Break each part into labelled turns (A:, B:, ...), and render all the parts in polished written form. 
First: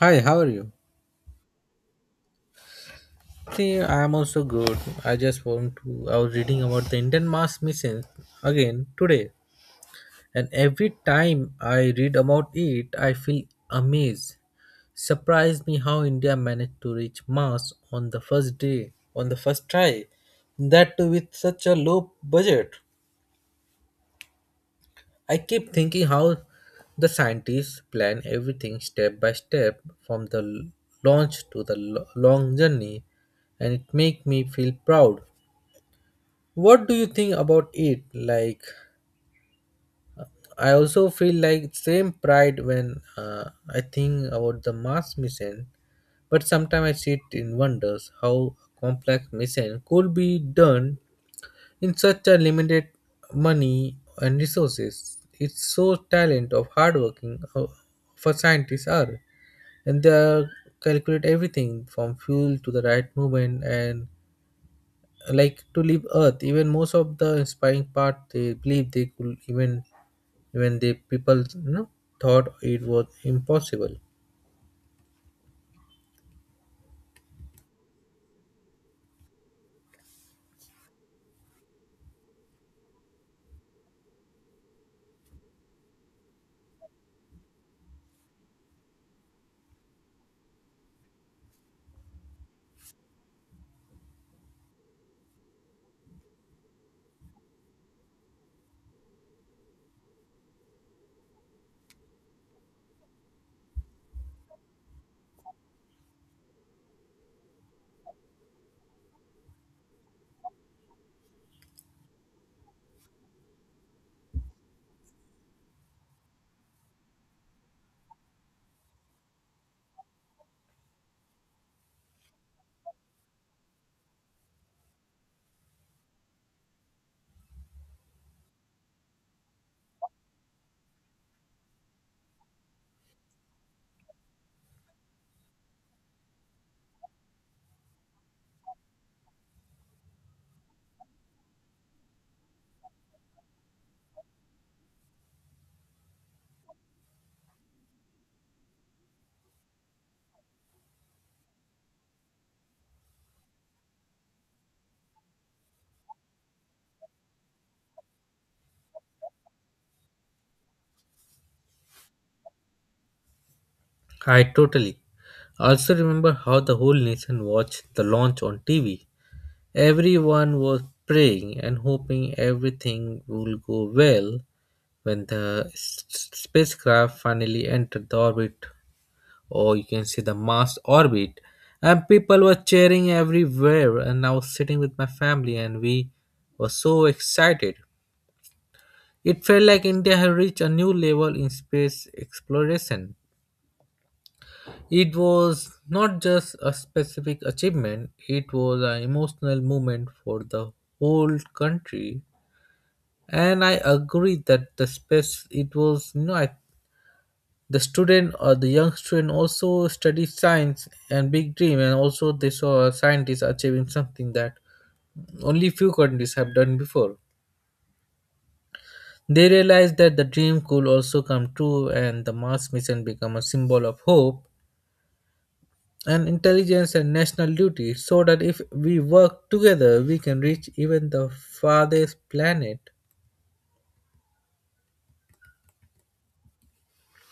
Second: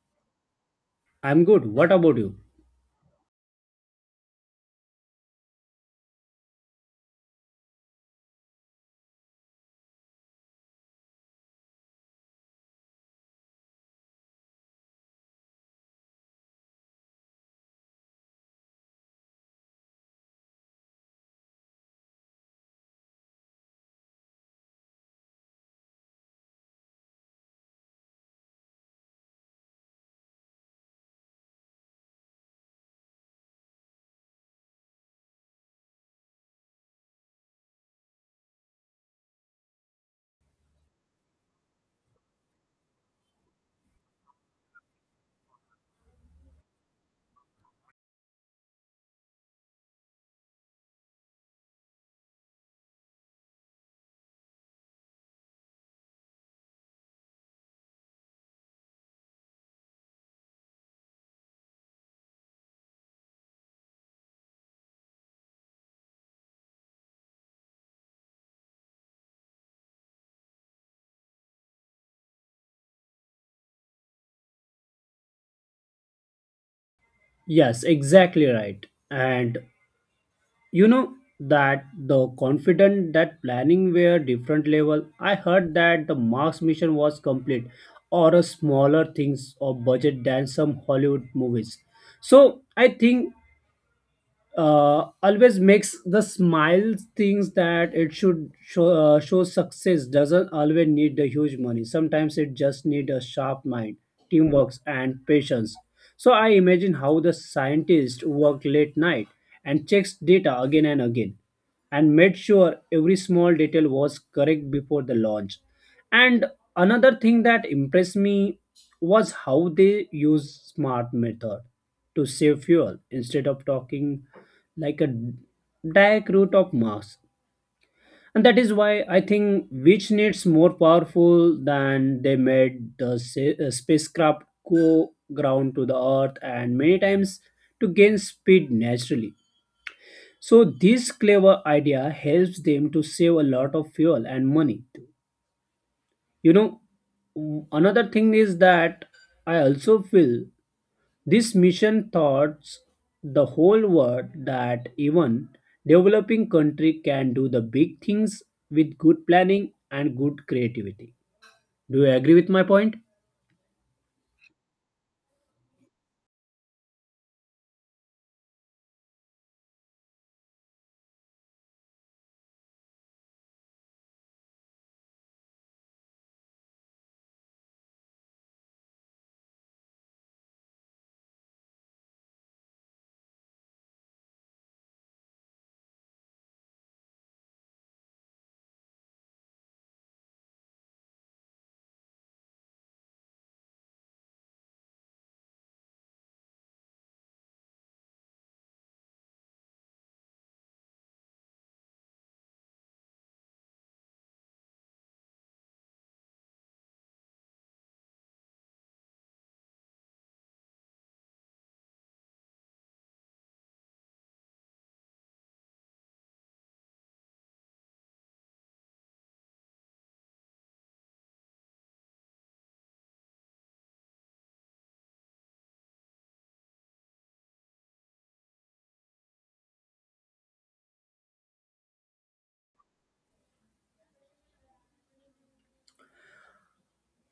A: Hi, how are you?
B: I'm good. What about you?
A: See, I am also good. I just want to. I was reading about the Indian mass mission again today, and every time I read about it, I feel amazed. Surprised me how India managed to reach Mars on the first day, on the first try, that too with such a low budget. I keep thinking how the scientists plan everything step by step from the l- launch to the long journey, and it makes me feel proud. What do you think about it? Like, I also feel like same pride when I think about the Mars mission, but sometimes I sit in wonders how a complex mission could be done in such a limited money and resources. It's so talent of hardworking of a scientists are, and they are calculate everything from fuel to the right movement, and like to leave Earth. Even most of the inspiring part, they believe they could even when the people thought it was impossible.
B: Yes, exactly right. And you know that the confident that planning were different level. I heard that the Mars mission was complete or a smaller things or budget than some Hollywood movies. So I think always makes the smile things that it should show, show success doesn't always need the huge money, sometimes it just need a sharp mind, teamwork and patience. So I imagine how the scientist worked late night and checks data again and again and made sure every small detail was correct before the launch. And another thing that impressed me was how they use smart method to save fuel instead of talking like a direct route of Mars. And that is why I think which needs more powerful than they made the spacecraft go ground to the Earth and many times to gain speed naturally. So this clever idea helps them to save a lot of fuel and money. You know, Another thing is that I also feel this mission taught the whole world that even developing country can do the big things with good planning and good creativity. Do you agree with my point?
A: I totally. I also remember how the whole nation watched the launch on TV. Everyone was praying and hoping everything will go well when the spacecraft finally entered the orbit, or you can see the Mars orbit. And people were cheering everywhere. And I was sitting with my family, and we were so excited. It felt like India had reached a new level in space exploration. It was not just a specific achievement, it was an emotional moment for the whole country. And I agree that the space, it was, you know, I the student, or the young student, also studied science and big dream, and also they saw scientists achieving something that only few countries have done before. They realized that the dream could also come true, and the Mars mission become a symbol of hope and intelligence and national duty. So that if we work together, we can reach even the farthest planet.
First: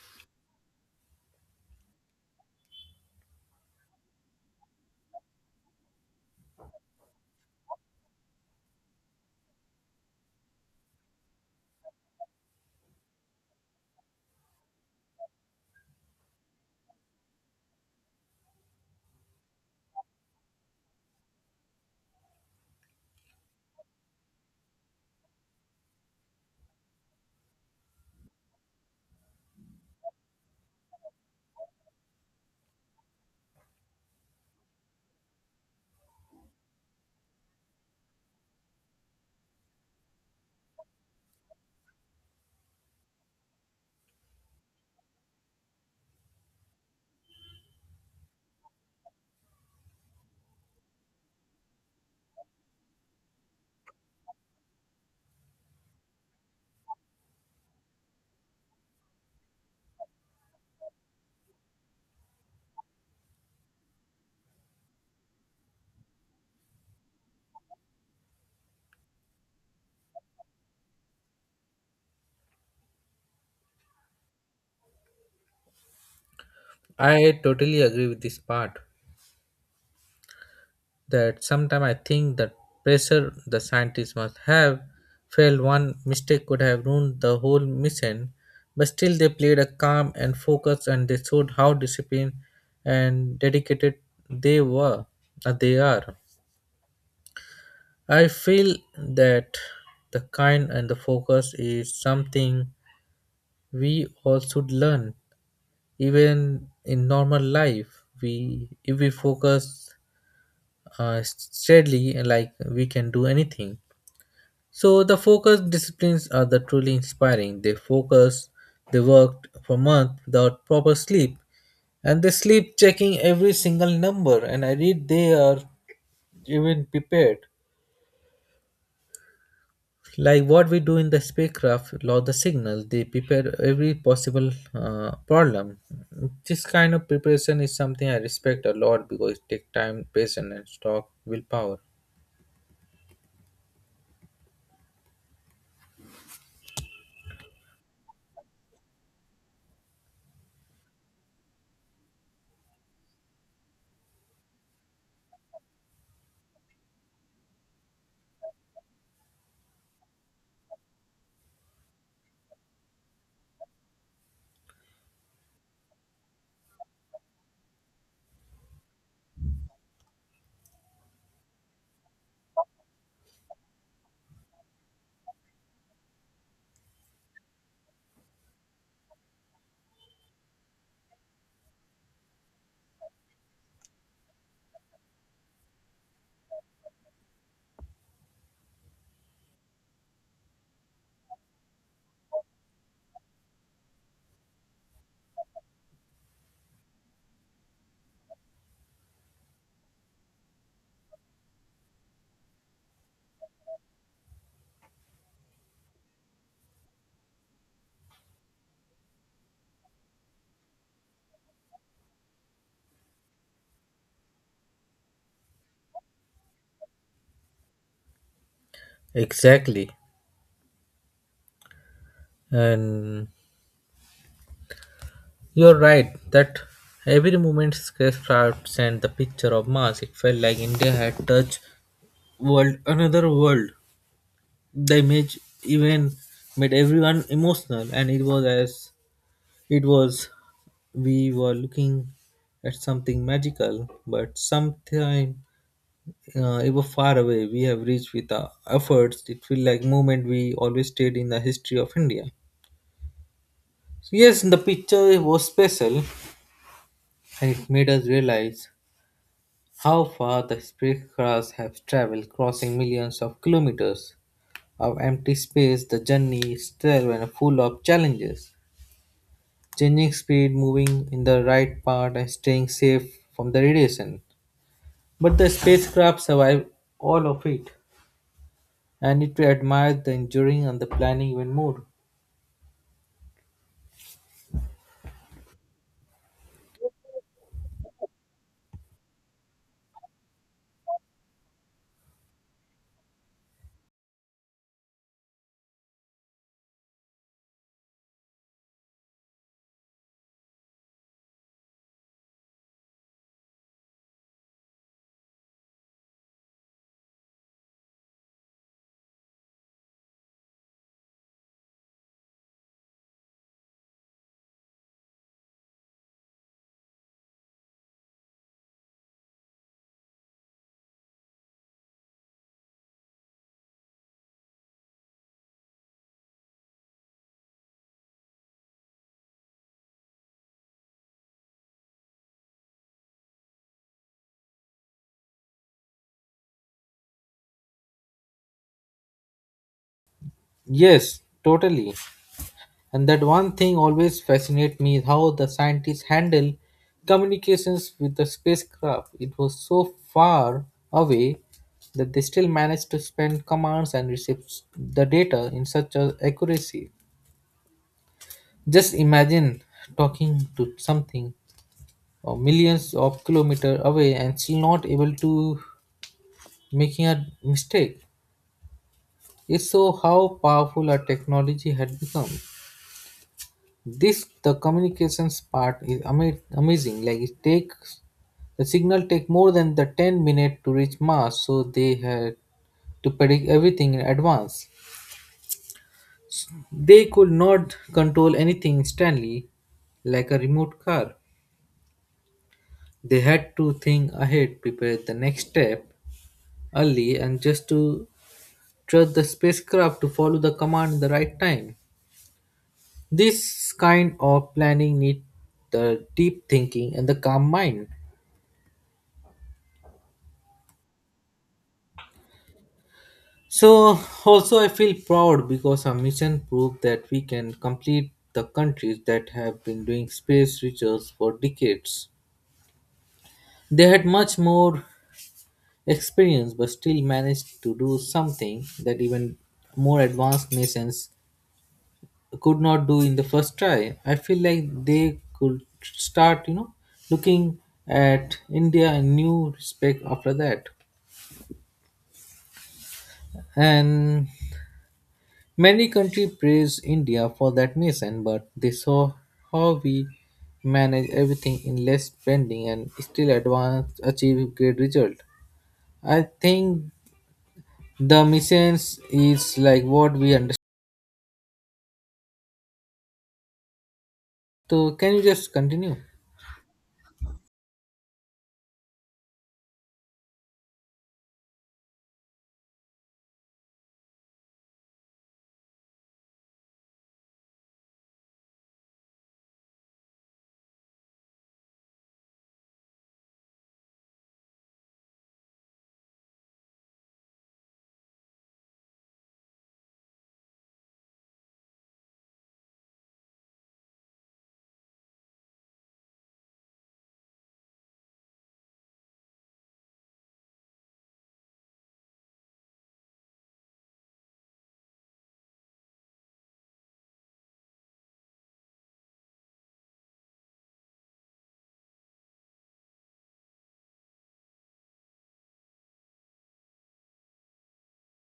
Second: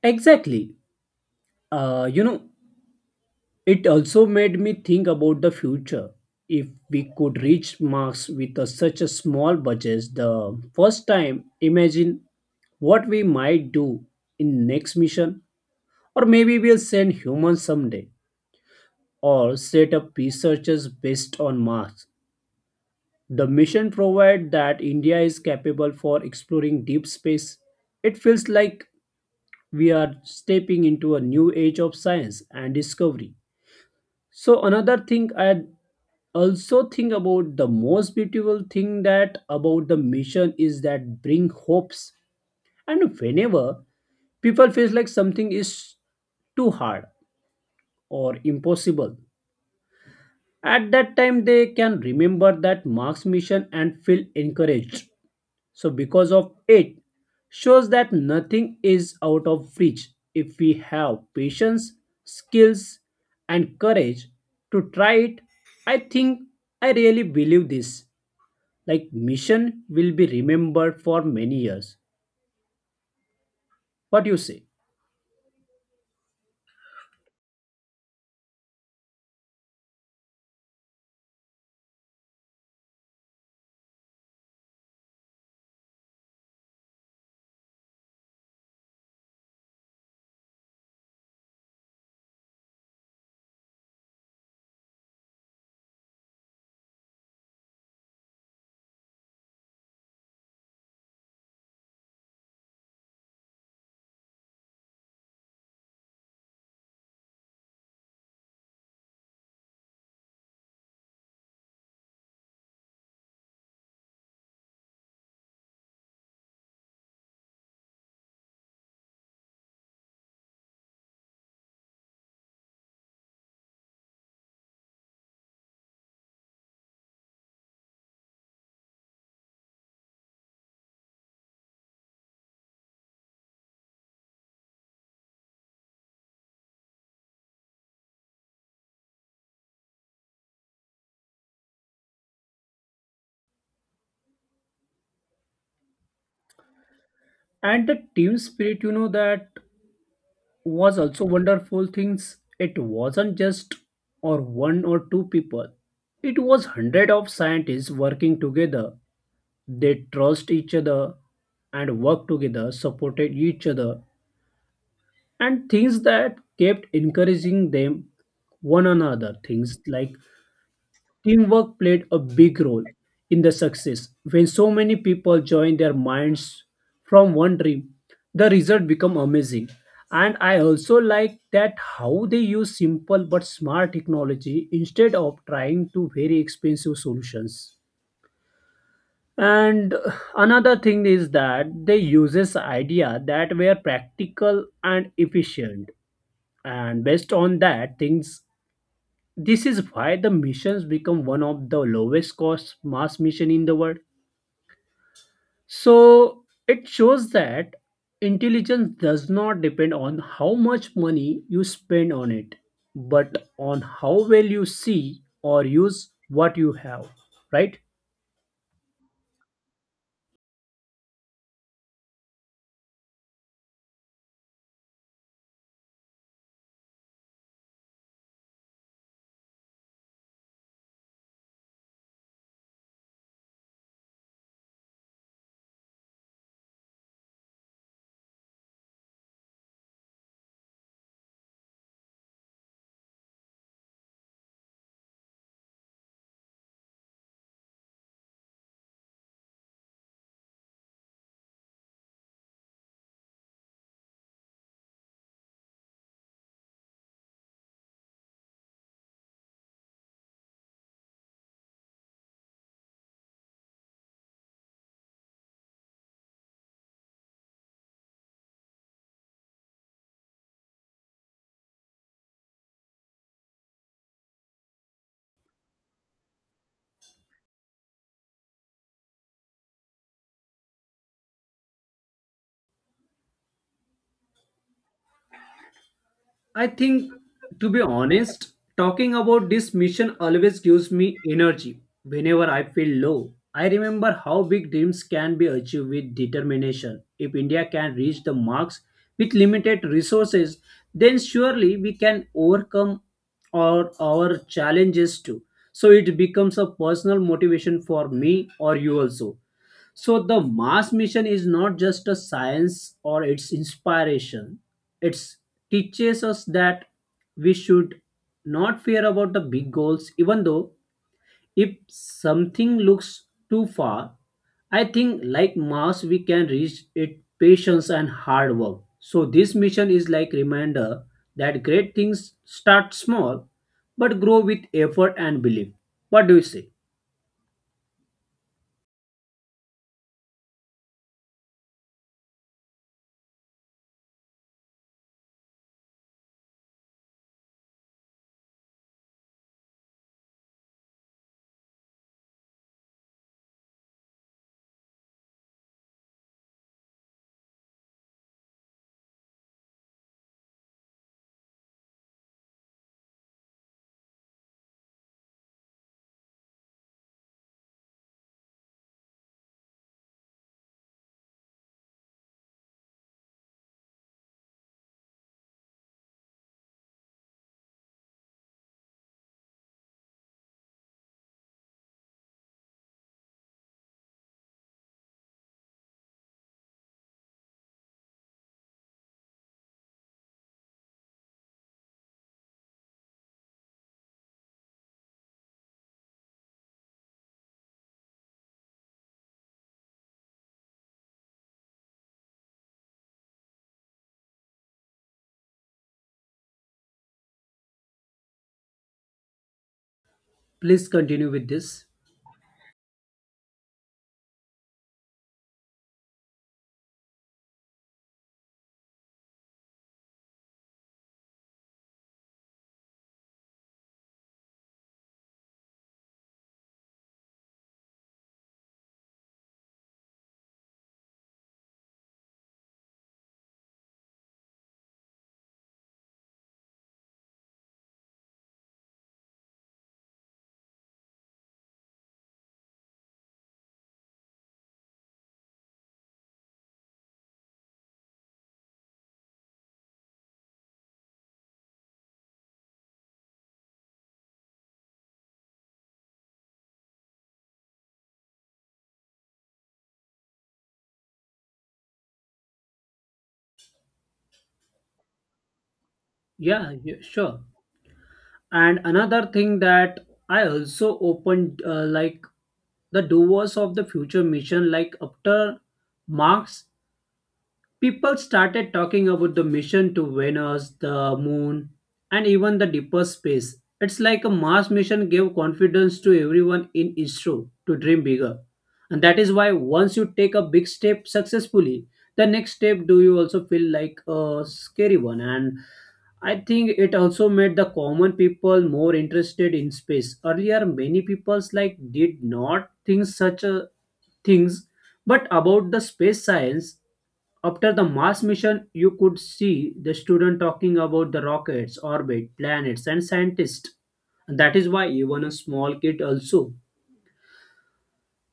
B: Exactly. Uh, you know, It also made me think about the future. If we could reach Mars with such a small budget the first time, imagine what we might do in next mission. Or maybe we'll send humans someday or set up researchers based on Mars. The mission provide that India is capable for exploring deep space. It feels like we are stepping into a new age of science and discovery. So another thing I also think about, the most beautiful thing that about the mission is that bring hopes. And whenever people feels like something is too hard or impossible, at that time they can remember that mark's mission and feel encouraged. So because of it shows that nothing is out of reach if we have patience, skills and courage to try it. I think I really believe this like mission will be remembered for many years. What do you say?
A: I totally agree with this part, that sometimes I think that pressure the scientists must have felt. One mistake could have ruined the whole mission, but still they played a calm and focus, and they showed how disciplined and dedicated they were they are. I feel that the kind and the focus is something we all should learn even in normal life. We, if we focus steadily, like, we can do anything. So the focus disciplines are the truly inspiring. They focus, they worked for months without proper sleep, and they sleep checking every single number. And I read they are even prepared. Like what we do in the spacecraft, law the signals, they prepare every possible problem. This kind of preparation is something I respect a lot because it takes time, patience, and stock willpower.
B: And the team spirit, you know, that was also wonderful things. It wasn't just or one or two people, it was hundred of scientists working together. They trust each other and worked together, supported each other, and things that kept encouraging them. One another things like teamwork played a big role in the success. When so many people join their minds from one dream, the result become amazing. And I also like that how they use simple but smart technology instead of trying to very expensive solutions. And another thing is that they uses idea that were practical and efficient and based on that things, this is why the missions become one of the lowest cost mass mission in the world. So it shows that intelligence does not depend on how much money you spend on it, but on how well you see or use what you have, right?
A: Exactly. And you're right that every movement spacecraft sent the picture of Mars. It felt like India had touched world another world. The image even made everyone emotional, and it was as it was we were looking at something magical, but sometime it was far away. We have reached with our efforts. It felt like moment we always stayed in the history of India. So, yes, the picture was special, and it made us realize. How far the spacecrafts have traveled, crossing millions of kilometers of empty space, the journey is still and full of challenges. Changing speed, moving in the right path, and staying safe from the radiation. But the spacecraft survived all of it, and it admired the enduring and the planning even more.
B: I think, to be honest, talking about this mission always gives me energy. Whenever I feel low, I remember how big dreams can be achieved with determination. If India can reach the marks with limited resources, then surely we can overcome our challenges too. So it becomes a personal motivation for me or you also. So the Mars mission is not just a science or its inspiration. It teaches us that we should not fear about the big goals, even though if something looks too far, I think like Mars we can reach it patience and hard work. So this mission is like reminder that great things start small but grow with effort and belief. What do you say?
A: Yes, totally. And that one thing always fascinates me is how the scientists handle communications with the spacecraft. It was so far away that they still managed to send commands and receive the data in such a accuracy. Just imagine talking to something millions of kilometers away and still not able to making a mistake. It's so how powerful our technology had become. This the communications part is ama- amazing, like, it takes the signal take more than the 10 minute to reach Mars, so they had to predict everything in advance. They could not control anything instantly, like a remote car. They had to think ahead, prepare the next step early, and just to trust the spacecraft to follow the command in the right time. This kind of planning need the deep thinking and the calm mind.
B: Please continue with this.
A: So also I feel proud because our mission proved that we can complete the countries that have been doing space research for decades. They had much more experience but still managed to do something that even more advanced nations could not do in the first try. I feel like they could start, looking at India in new respect after that. And many countries praise India for that mission, but they saw how we manage everything in less spending and still advance achieve great result. I think the missions is like what we understand. So can you just continue?
B: Yeah, yeah, sure. And another thing that I also opened like the doers of the future mission like after marx, people started talking about the mission to Venus, the moon, and even the deeper space. It's like a Mars mission gave confidence to everyone in ISRO to dream bigger. And that is why once you take a big step successfully, the next step do you also feel like a scary one. And I think it also made the common people more interested in space. Earlier, many peoples like did not think such a things but about the space science, after the Mars mission, you could see the student talking about the rockets, orbit, planets, and scientists. And that is why even a small kid also.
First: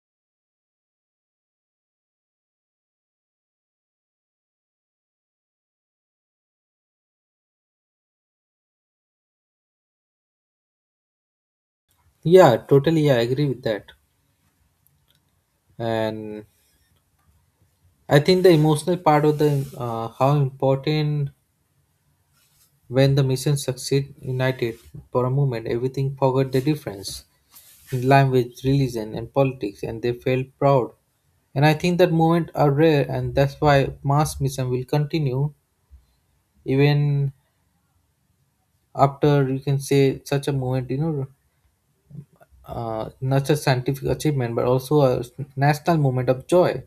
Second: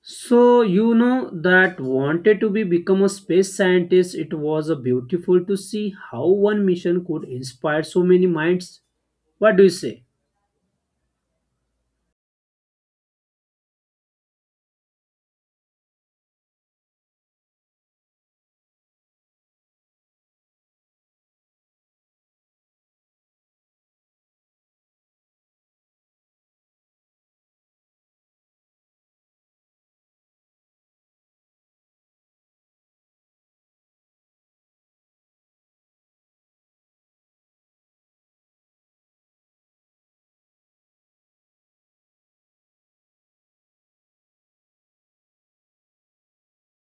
B: So you know that wanted to be become a space scientist. It was a beautiful to see how one mission could inspire so many minds. What do you say?
A: Yeah, totally. I agree with that. And I think the emotional part of the how important when the mission succeed united for a moment, everything forgot the difference. In language, religion, and politics, and they felt proud. And I think that movements are rare, and that's why mass mission will continue even after you can say such a movement, not just scientific achievement, but also a national movement of joy.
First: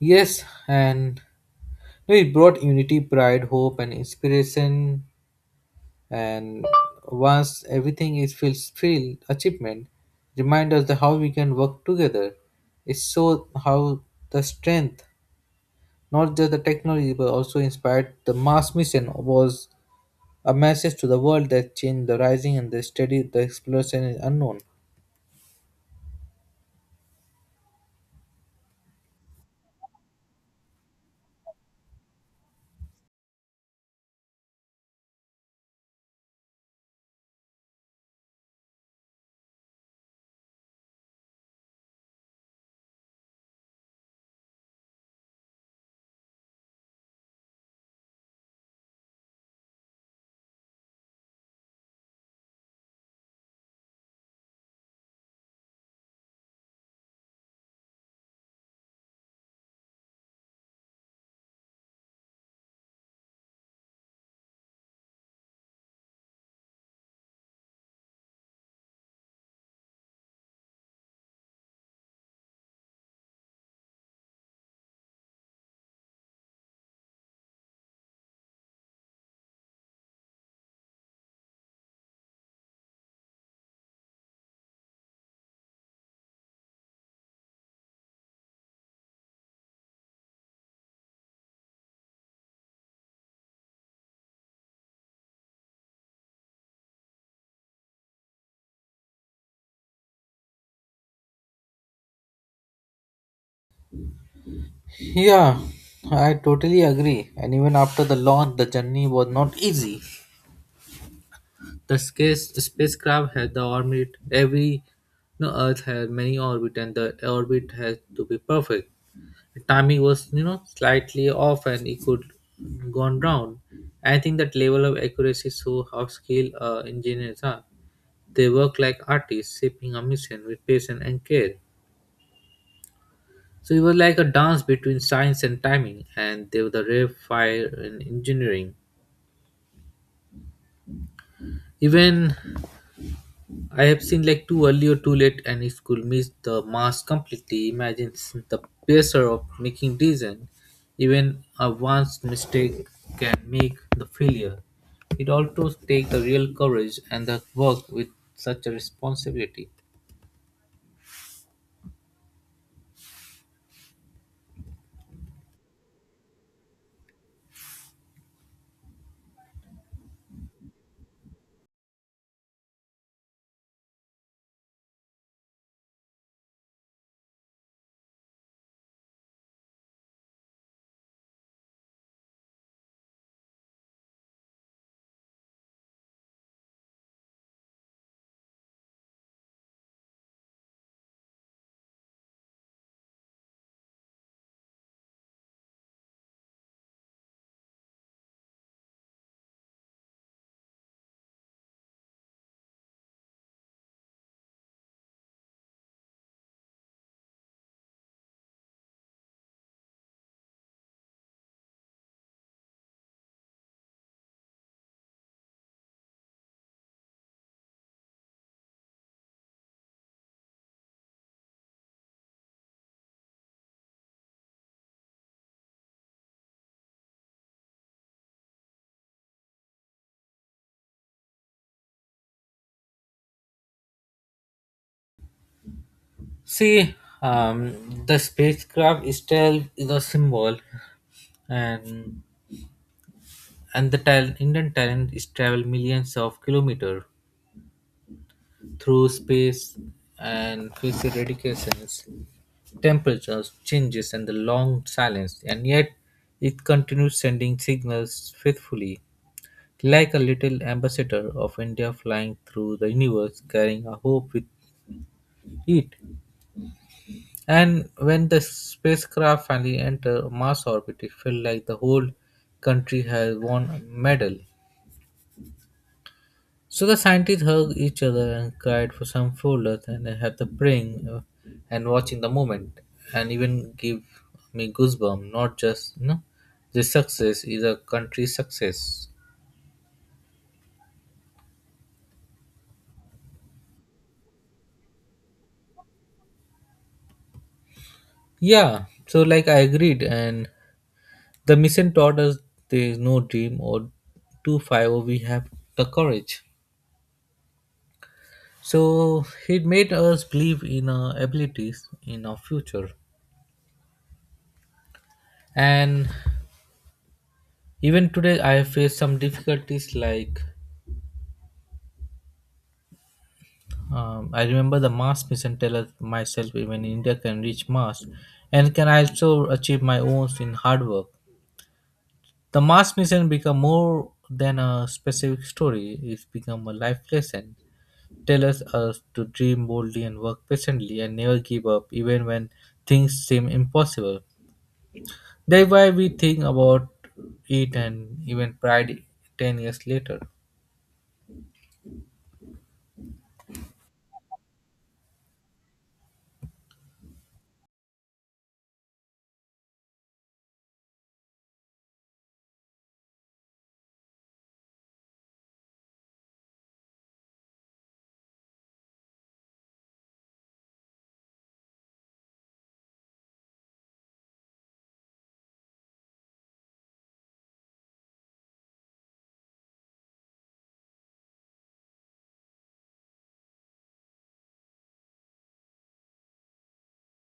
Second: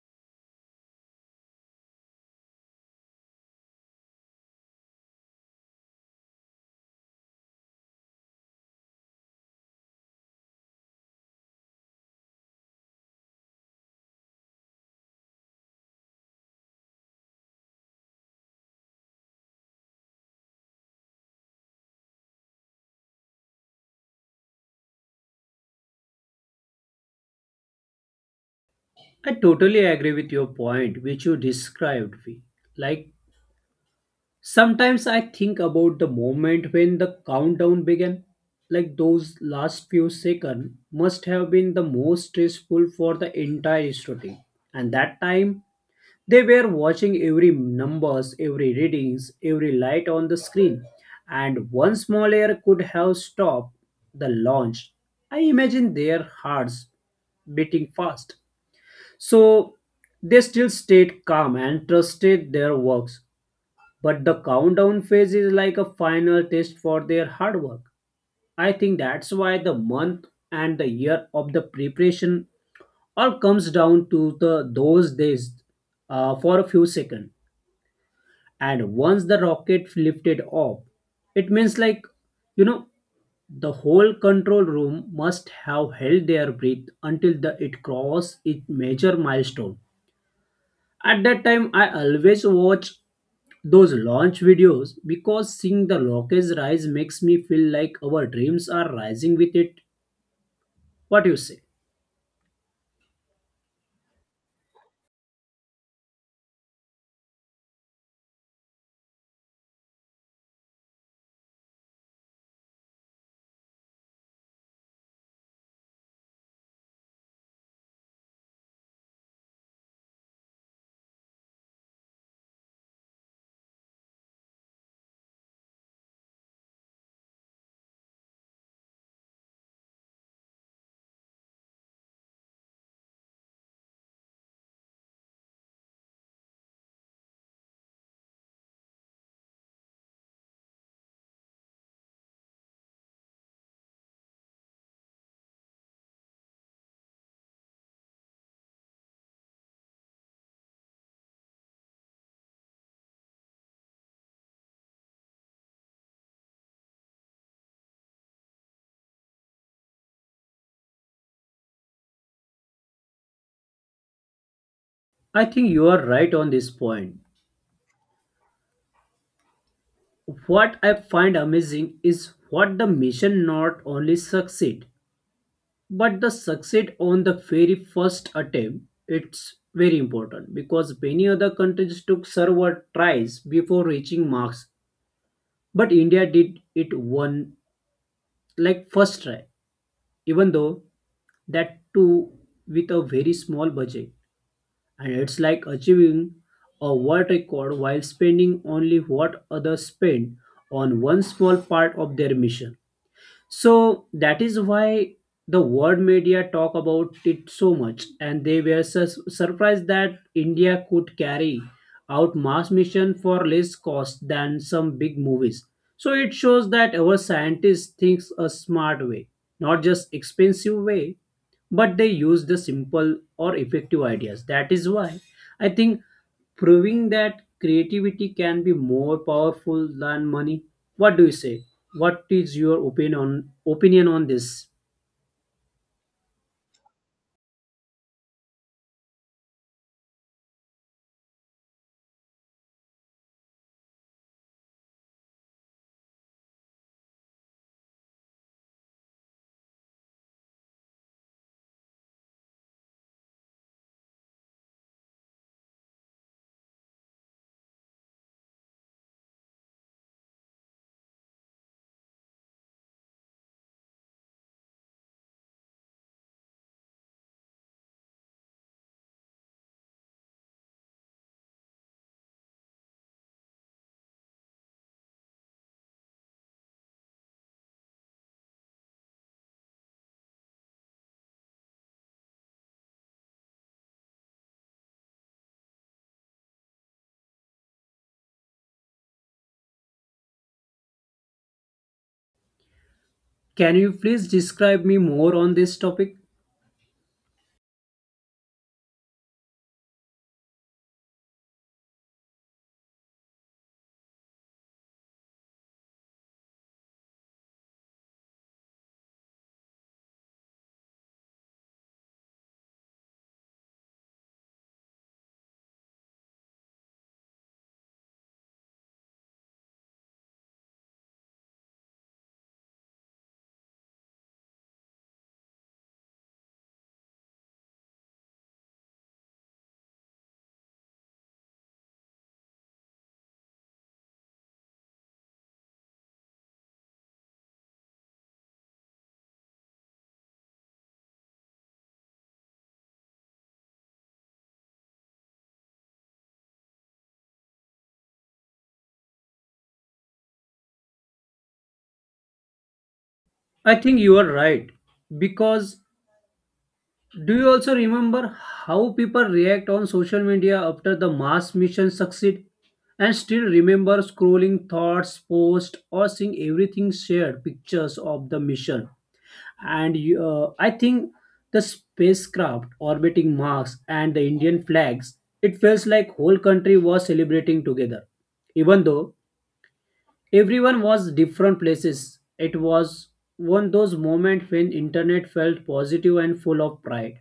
A: Yes, and you know, it brought unity, pride, hope, and inspiration. And once everything is feels filled achievement, remind us the how we can work together. It shows how the strength, not just the technology but also inspired the Mars mission, was a message to the world that changed the rising and the steady the exploration is unknown.
B: I totally agree with your point, which you described. We like sometimes I think about the moment when the countdown began. Like those last few seconds must have been the most stressful for the entire student. And that time they were watching every numbers, every readings, every light on the screen. And one small error could have stopped the launch. I imagine their hearts beating fast. So they still stayed calm and trusted their works. But the countdown phase is like a final test for their hard work. I think that's why the month and the year of the preparation all comes down to the those days for a few seconds. And once the rocket lifted off, it means like you know the whole control room must have held their breath until the, it crossed its major milestone. At that time, I always watch those launch videos because seeing the Lokes rise makes me feel like our dreams are rising with it. What you say?
A: Yeah, I totally agree, and even after the launch, the journey was not easy. The space spacecraft had the orbit every, you know, Earth had many orbit, and the orbit had to be perfect. The timing was, you know, slightly off, and it could gone down. I think that level of accuracy shows how skilled engineers are. They work like artists, shaping a mission with patience and care. So it was like a dance between science and timing, and they were the rare fire in engineering. Even I have seen like too early or too late, and it could miss the mass completely. Imagine the pressure of making decision. Even a once mistake can make the failure. It also takes the real courage and the work with such a responsibility.
B: I think you are right on this point. What I find amazing is what the mission not only succeed, but the succeed on the very first attempt. It's very important because many other countries took several tries before reaching marks, but India did it one like first try, even though that too with a very small budget. And it's like achieving a world record while spending only what others spend on one small part of their mission. So that is why the world media talk about it so much and they were surprised that India could carry out mass mission for less cost than some big movies. So it shows that our scientists thinks a smart way, not just expensive way, but they use the simple or effective ideas. That is why I think proving that creativity can be more powerful than money. What do you say? What is your opinion on this?
A: See, the spacecraft itself is a symbol, and Indian talent is travel millions of kilometers through space and face eradications. Temperatures, changes, and the long silence, and yet it continues sending signals faithfully, like a little ambassador of India flying through the universe carrying a hope with it. And when the spacecraft finally entered Mars orbit, it felt like the whole country had won a medal. So the scientists hugged each other and cried for some folders, and I had the praying, and watching the moment and even give me goosebumps, not just. This success is a country's success.
B: Can you please describe me more on this topic?
A: Yeah, so like I agreed, and the mission taught us there is no dream or too far or we have the courage. So it made us believe in our abilities in our future. And even today I face some difficulties like, I remember the Mars mission tell myself even India can reach Mars and can also achieve my own in hard work. The Mars mission become more than a specific story. It's become a life lesson. Tell us, us to dream boldly and work patiently and never give up even when things seem impossible. That's why we think about it and even pride 10 years later.
B: I think you are right because do you also remember how people react on social media after the mass mission succeed and still remember scrolling thoughts, posts or seeing everything shared pictures of the mission? And I think the spacecraft orbiting Mars and the Indian flags, it feels like whole country was celebrating together. Even though everyone was different places, it was one those moments when internet felt positive and full of pride.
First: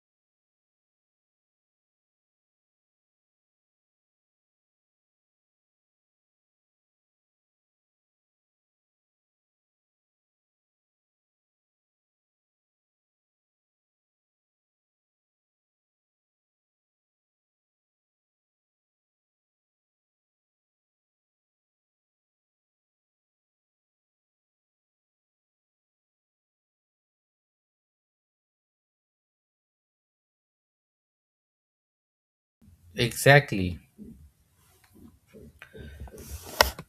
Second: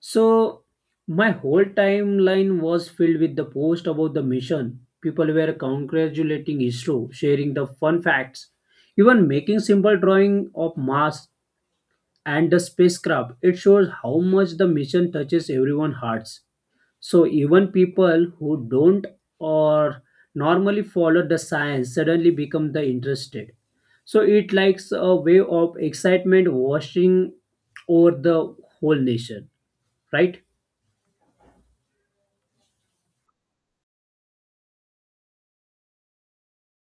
B: So my whole timeline was filled with the post about the mission. People were congratulating ISRO, sharing the fun facts, even making simple drawing of Mars and the spacecraft. It shows how much the mission touches everyone's hearts. So even people who don't or normally follow the science suddenly become the interested. So it likes a wave of excitement washing over the whole nation, right?
A: Exactly.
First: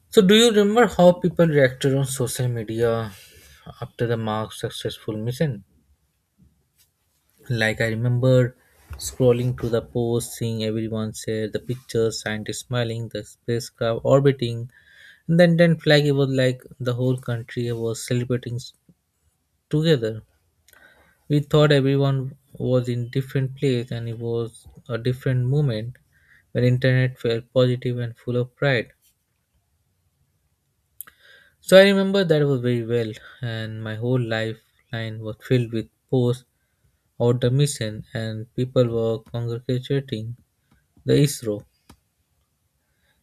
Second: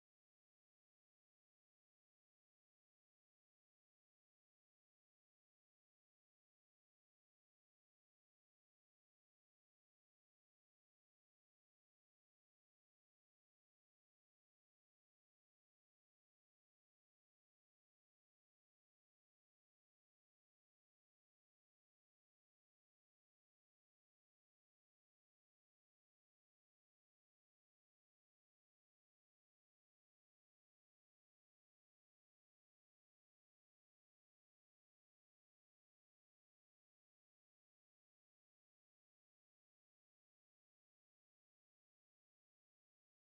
A: So, do you remember how people reacted on social media after the Mark's successful mission? Like, I remember scrolling through the posts, seeing everyone share the pictures, scientists smiling, the spacecraft orbiting, and then flag. It was like the whole country was together. We thought everyone was in different place, and it was a different moment when internet felt positive and full of pride. So I remember that was very well, and my whole lifeline was filled with posts about the mission, and people were congratulating the ISRO,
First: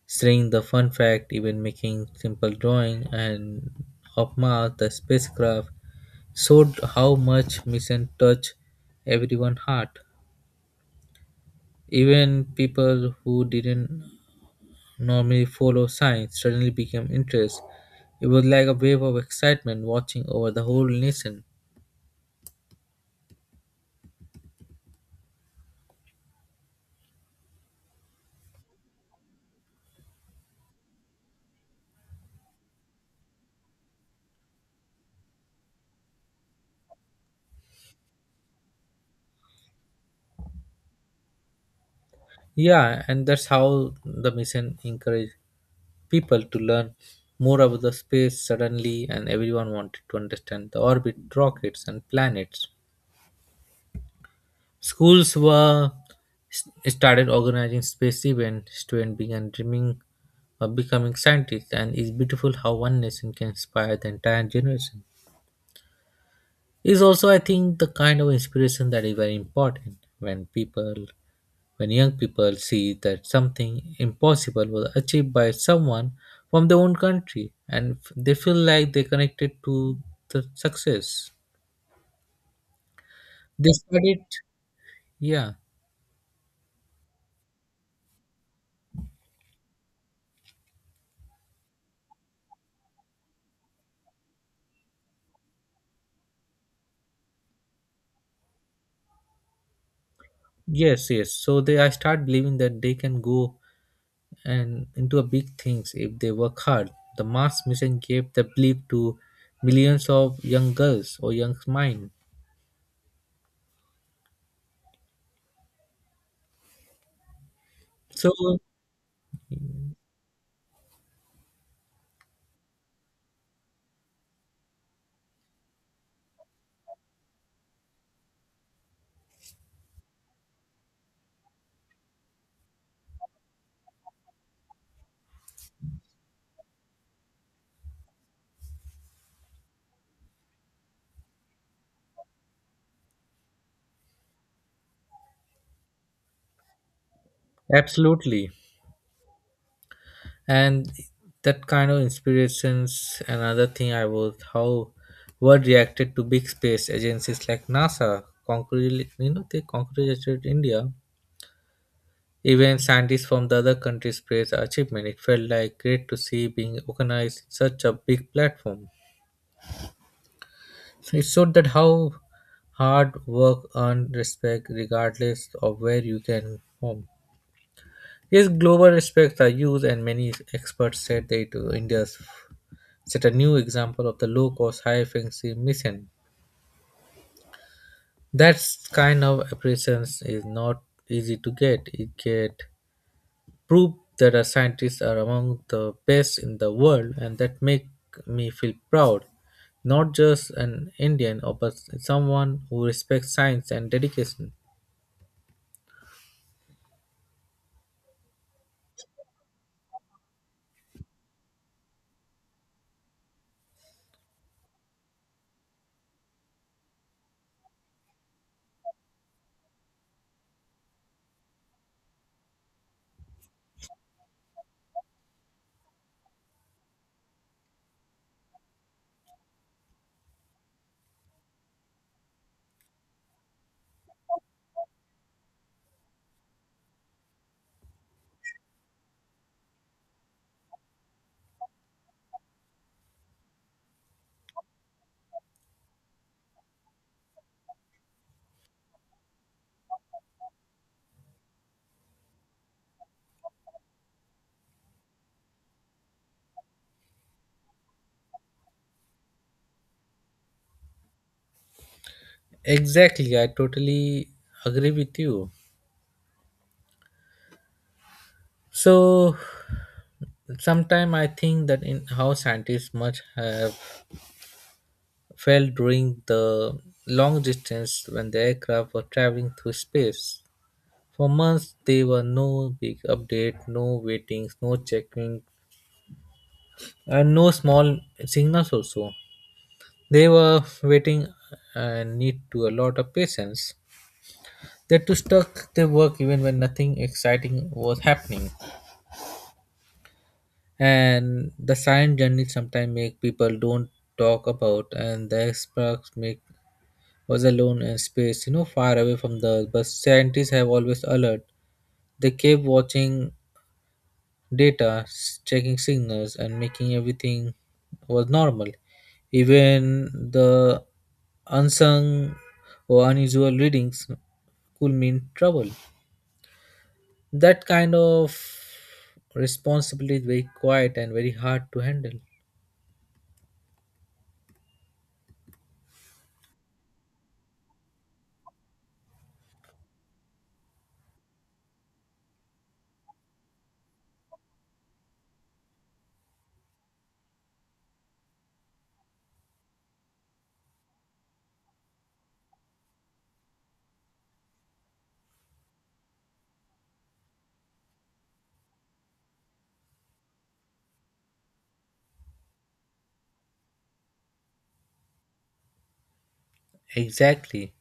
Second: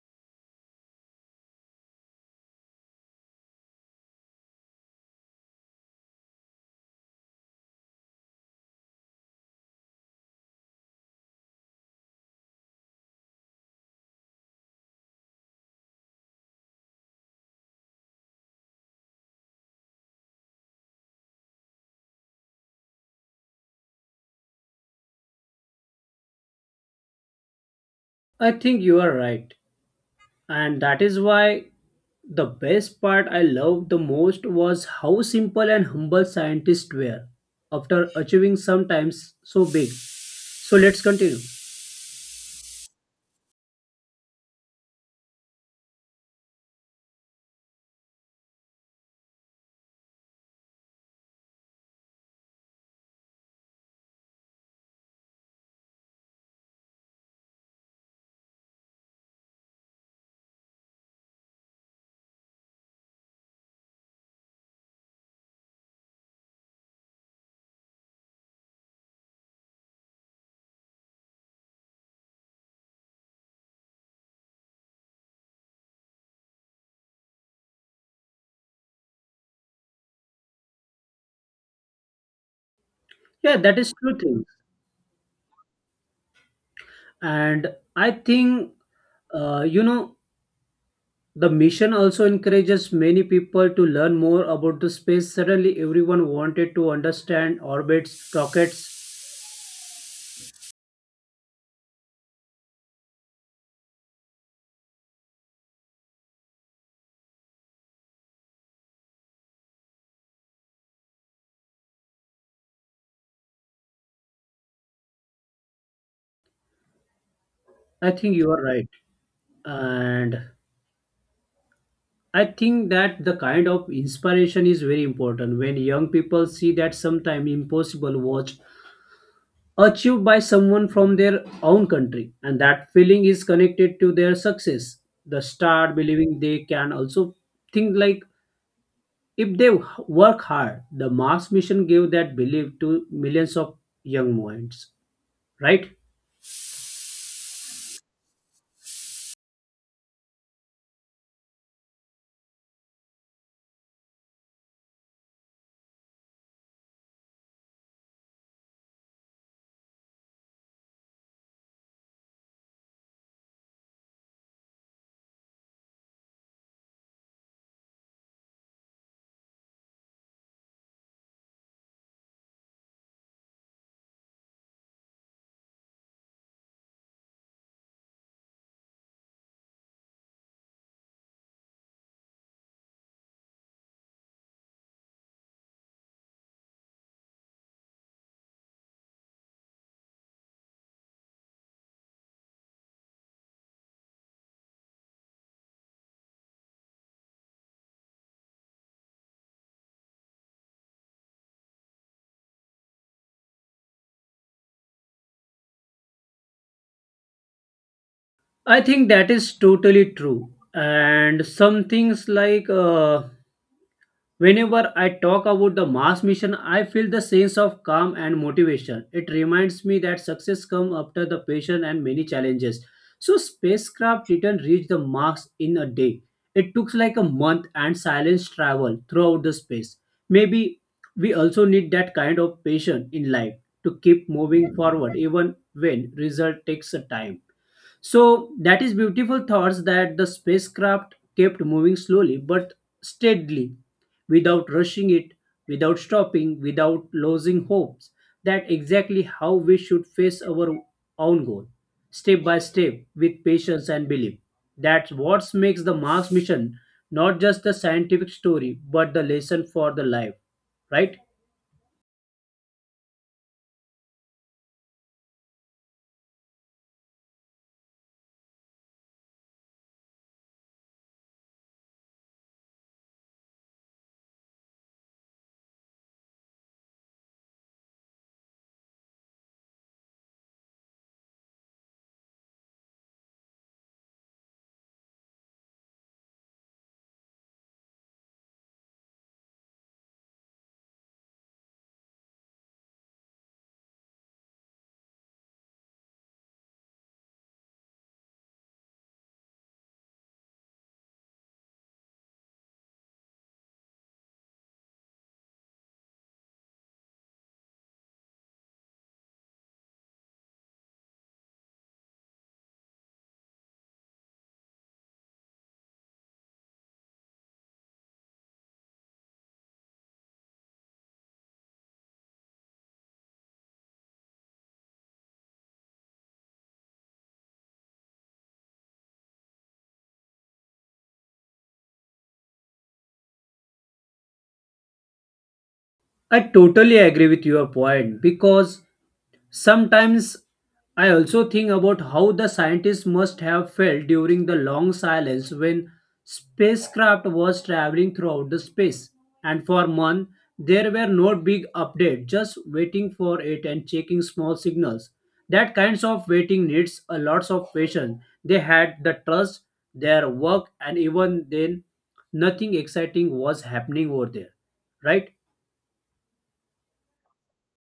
A: sharing the fun fact, even making simple drawing and of Mars, the spacecraft showed how much mission touched everyone's heart. Even people who didn't normally follow science suddenly became interested. It was like a wave of excitement watching over the whole nation.
B: I think you are right. And that is why the best part I loved the most was how simple and humble scientists were after achieving sometimes so big. So let's continue.
A: Yeah, and that's how the mission encouraged people to learn more about the space suddenly, and everyone wanted to understand the orbit, rockets, and planets. Schools were started organizing space events. Students began dreaming of becoming scientists, and it's beautiful how one nation can inspire the entire generation. Is also, I think, the kind of inspiration that is very important when people When young people see that something impossible was achieved by someone from their own country and they feel like they connected to the success.
B: Yeah,
A: They
B: that is true
A: started,
B: thing.
A: yeah,
B: And I think, uh, you know, the mission also encourages many people to learn more about the space. Suddenly, everyone wanted to understand orbits, rockets.
A: yes, yes. So they I start believing that they can go and into a big things if they work hard. The mass mission gave the belief to millions of young girls or young mind.
B: I
A: So
B: think you are right. And I think that the kind of inspiration is very important when young people see that sometimes impossible was achieved by someone from their own country and that feeling is connected to their success. The start believing they can also think like if they work hard, the Mars mission gave that belief to millions of young minds, right?
A: absolutely. And that kind of inspirations another thing I was how word reacted to big space agencies like NASA concretely, you know, they congratulated India. Even scientists from the other countries praised our achievement. It felt like great to see being organized in such a big platform. So it showed that how hard work earned respect regardless of where you can home. Yes, global respects are used and many experts said that it was India's set a new example of the low cost, high efficiency mission. That kind of appreciation is not easy to get. It get proof that our scientists are among the best in the world, and that make me feel proud, not just an Indian, or but someone who respects science and dedication.
B: I think that is totally true. And some things like whenever I talk about the Mars mission, I feel the sense of calm and motivation. It reminds me that success comes after the patience and many challenges. So spacecraft didn't reach the Mars in a day. It took like a month and silence travel throughout the space. Maybe we also need that kind of patience in life to keep moving forward even when result takes a time. So that is beautiful thoughts that the spacecraft kept moving slowly but steadily, without rushing it, without stopping, without losing hopes. That exactly how we should face our own goal, step by step, with patience and belief. That's what makes the Mars mission not just a scientific story, but the lesson for the life, right?
A: Exactly, I totally agree with you. So, sometimes I think that in how scientists must have fell during the long distance when the aircraft were traveling through space. For months, there were no big update, no waitings, no checking, and no small signals also. They were waiting and need to a lot of patience. They too stuck their work even when nothing exciting was happening. And the silent journey sometimes make people don't talk about and the experts make was alone in space, you know, far away from the Earth. But scientists have always alert. They kept watching data, checking signals, and making everything was normal. Even the unsung or unusual readings could mean trouble. That kind of responsibility is very quiet and very hard to handle.
B: I totally agree with your point because sometimes I also think about how the scientists must have felt during the long silence when spacecraft was traveling throughout the space, and for months there were no big update, just waiting for it and checking small signals. That kinds of waiting needs a lot of patience. They had the trust their work and even then nothing exciting was happening over there, right?
A: Exactly.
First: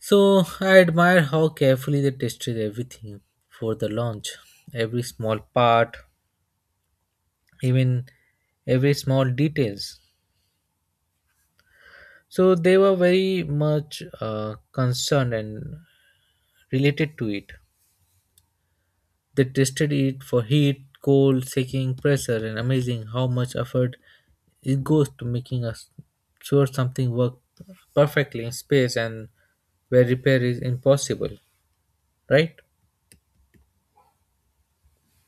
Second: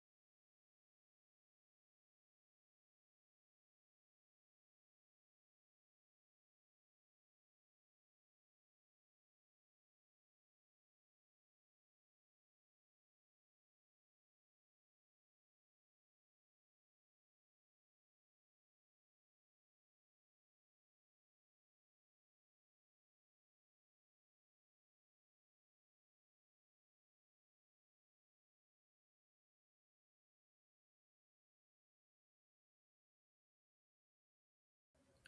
A: So I admire how carefully they tested everything for the launch, every small part, even every small details. So they were very much concerned and related to it. They tested it for heat, cold, shaking, pressure, and amazing how much effort it goes to making us sure something works perfectly in space and where repair is impossible, right?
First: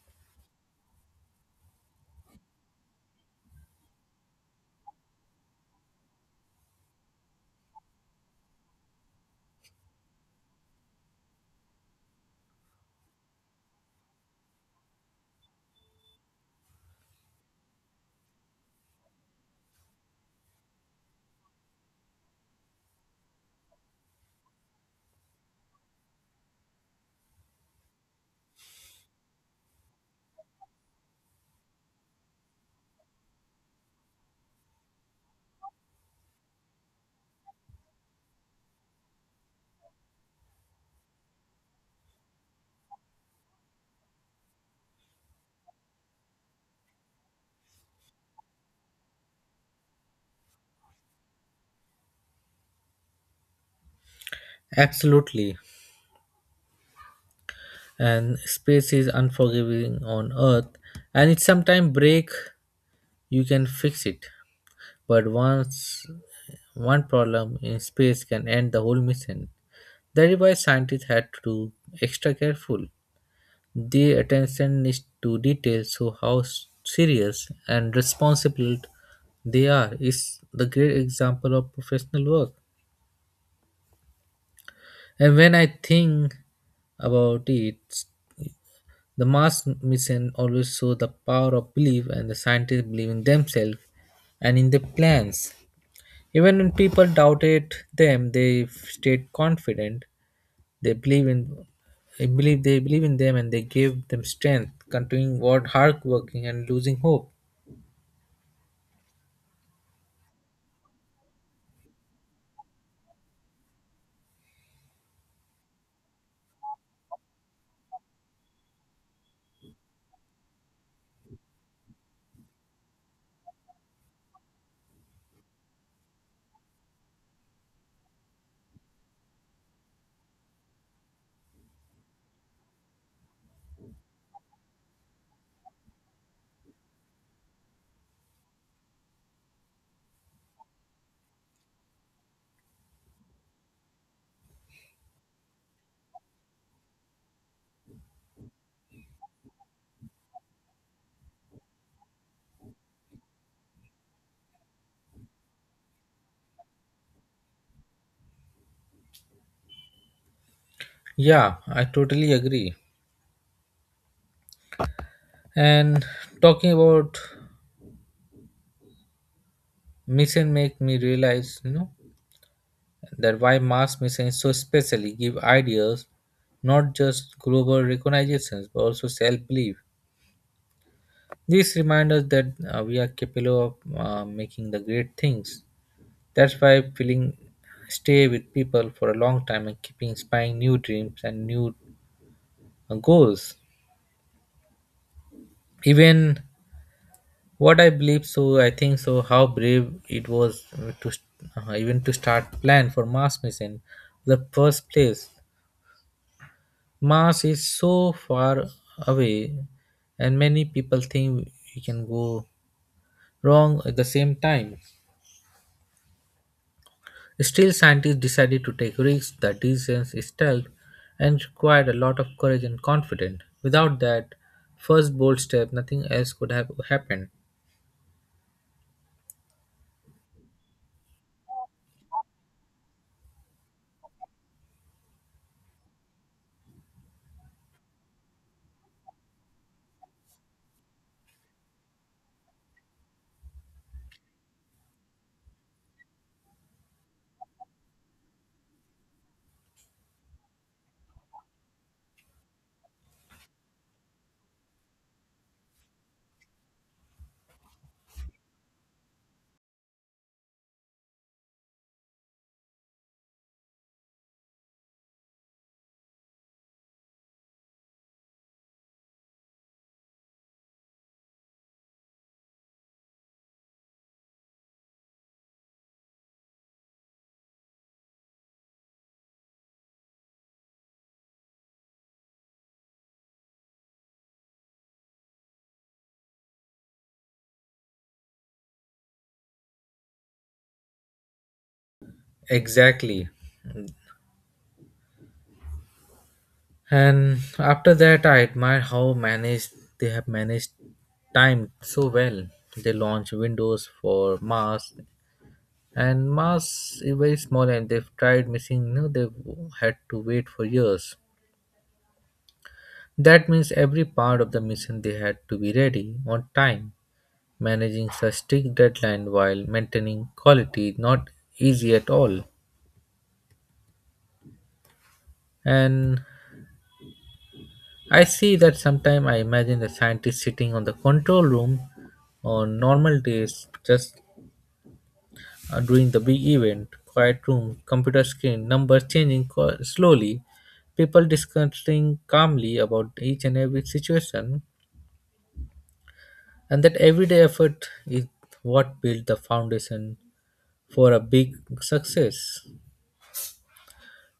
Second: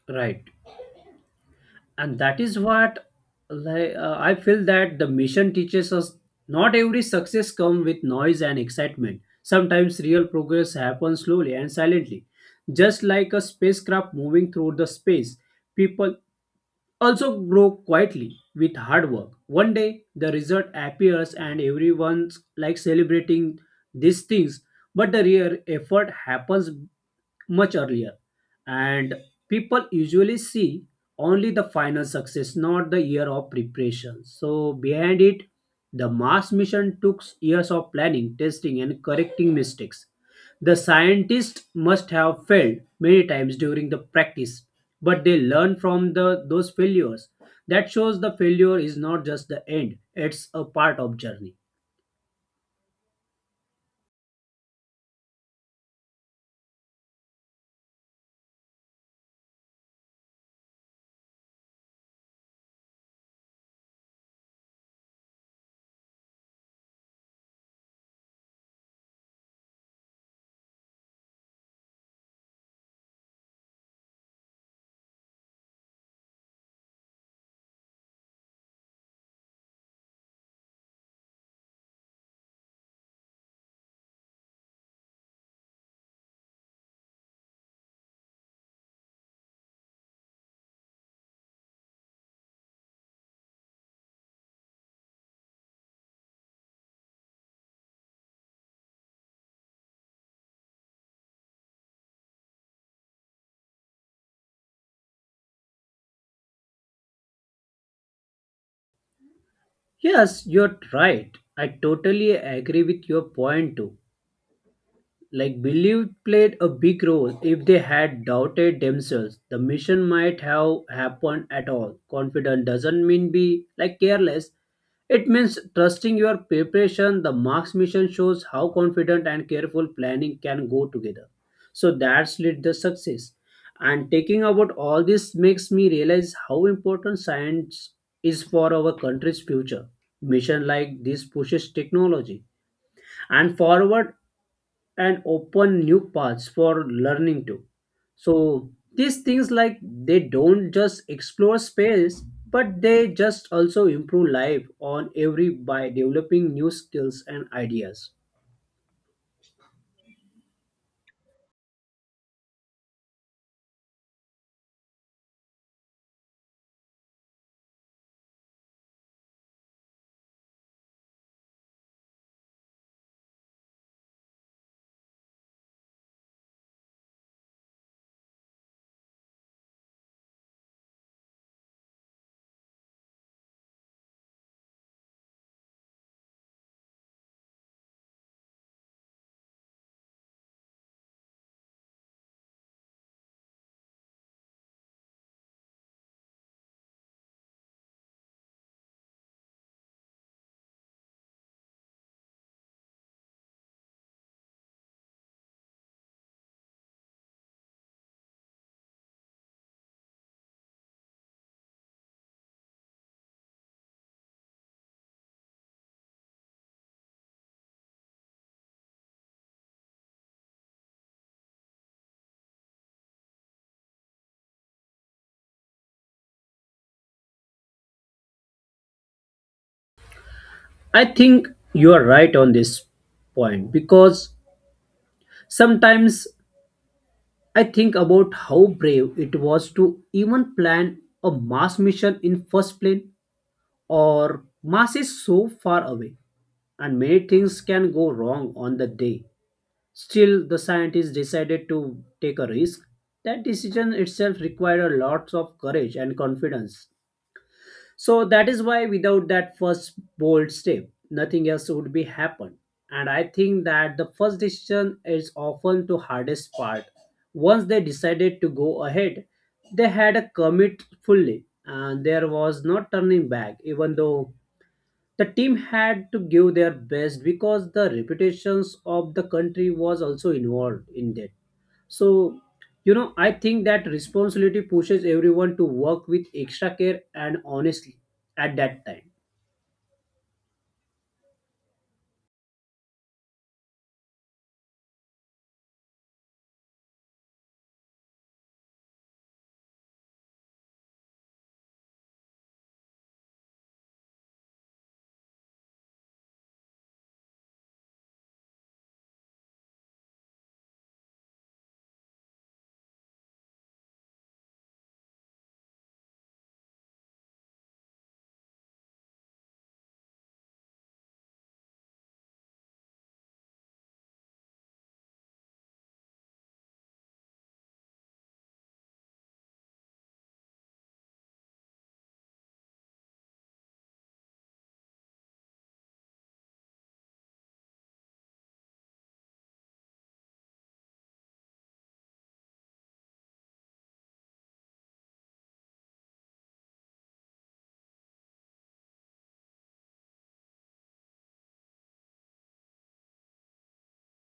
B: Right. And that is what, I feel that the mission teaches us not every success comes with noise and excitement. Sometimes real progress happens slowly and silently, just like a spacecraft moving through the space. People also grow quietly with hard work. One day the result appears and everyone's like celebrating these things, but the real effort happens much earlier, and people usually see only the final success, not the year of preparation. So, behind it, the Mars mission took years of planning, testing, and correcting mistakes. The scientists must have failed many times during the practice, but they learn from those failures. That shows the failure is not just the end, it's a part of journey.
A: Absolutely. And space is unforgiving on earth and it sometimes break, you can fix it, but once one problem in space can end the whole mission. That is why scientists had to do extra careful. The attention is to detail, so how serious and responsible they are is the great example of professional work. And when I think about it, the mass mission always show the power of belief and the scientists believe in themselves and in their plans. Even when people doubted them, they stayed confident. They believe in they believe in them and they gave them strength, continuing what hard working and losing hope.
B: Yes, you're right. I totally agree with your point too. Like, belief played a big role. If they had doubted themselves, the mission might have happened at all. Confident doesn't mean be like careless. It means trusting your preparation. The Marx mission shows how confident and careful planning can go together. So that's led the success. And taking about all this makes me realize how important science is for our country's future. Mission like this pushes technology and forward and open new paths for learning too. So these things like they don't just explore space, but they just also improve life on every by developing new skills and ideas.
A: Yeah, I totally agree. And talking about mission make me realize, you know, that why mass media so especially give ideas, not just global recognitions but also self-belief. This reminds us that we are capable of making the great things. That's why feeling stay with people for a long time and keep inspiring new dreams and new goals. Even what I believe, so I think so how brave it was to even to start plan for Mars mission the first place. Mars is so far away, and many people think we can go wrong at the same time. Still, scientists decided to take risks. The distance is tough and required a lot of courage and confidence. Without that first bold step, nothing else could have happened.
B: I think you are right on this point because sometimes I think about how brave it was to even plan a Mars mission in first plane. Or Mars is so far away and many things can go wrong on the day. Still, the scientists decided to take a risk. That decision itself required a lot of courage and confidence. So that is why without that first bold step, nothing else would be happened. And I think that the first decision is often the hardest part. Once they decided to go ahead, they had a commit fully and there was no turning back, even though the team had to give their best because the reputations of the country was also involved in that. So, you know, I think that responsibility pushes everyone to work with extra care and honestly at that time.
A: Exactly. And after that, I admire how managed they have managed time so well. They launched Windows for Mars and Mars is very small, and they've tried missing. You know, they've had to wait for years. That means every part of the mission they had to be ready on time. Managing such strict deadline while maintaining quality is not easy at all. And I see that sometimes I imagine the scientist sitting on the control room on normal days, just during the big event, quiet room, computer screen, numbers changing slowly, people discussing calmly about each and every situation, and that everyday effort is what built the foundation for a big success.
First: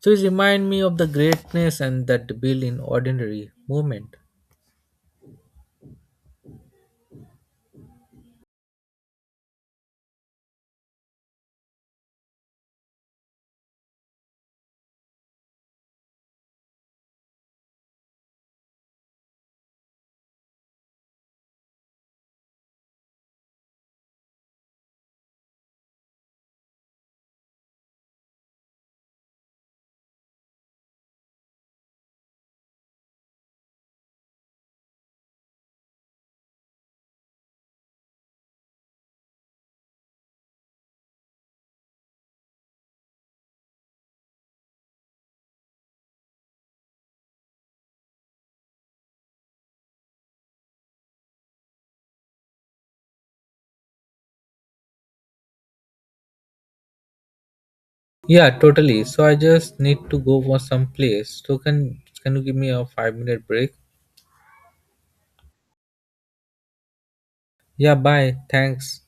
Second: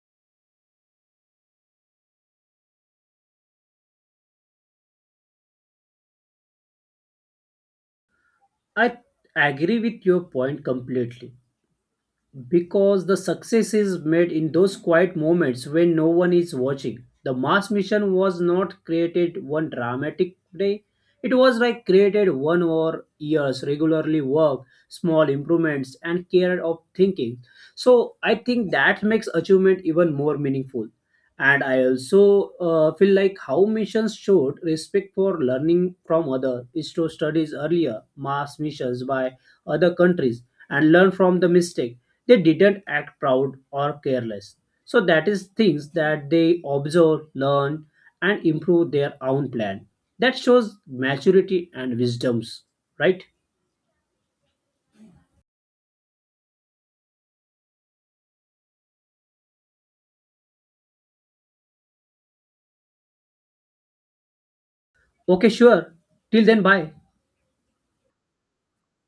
A: So it reminds me of the greatness and that built in ordinary moment.
B: I agree with your point completely because the success is made in those quiet moments when no one is watching. The Mars mission was not created one dramatic day. It was like created one over years, regularly work, small improvements, and care of thinking. So I think that makes achievement even more meaningful. And I also feel like how missions showed respect for learning from other is to studies earlier mass missions by other countries and learn from the mistake. They didn't act proud or careless, so that is things that they observe, learn, and improve their own plan. That shows maturity and wisdoms, right?
A: Yeah, totally. So I just need to go for some place. So can you give me a 5 minute break?
B: Okay, sure. Till then, bye.
A: Yeah, bye. Thanks.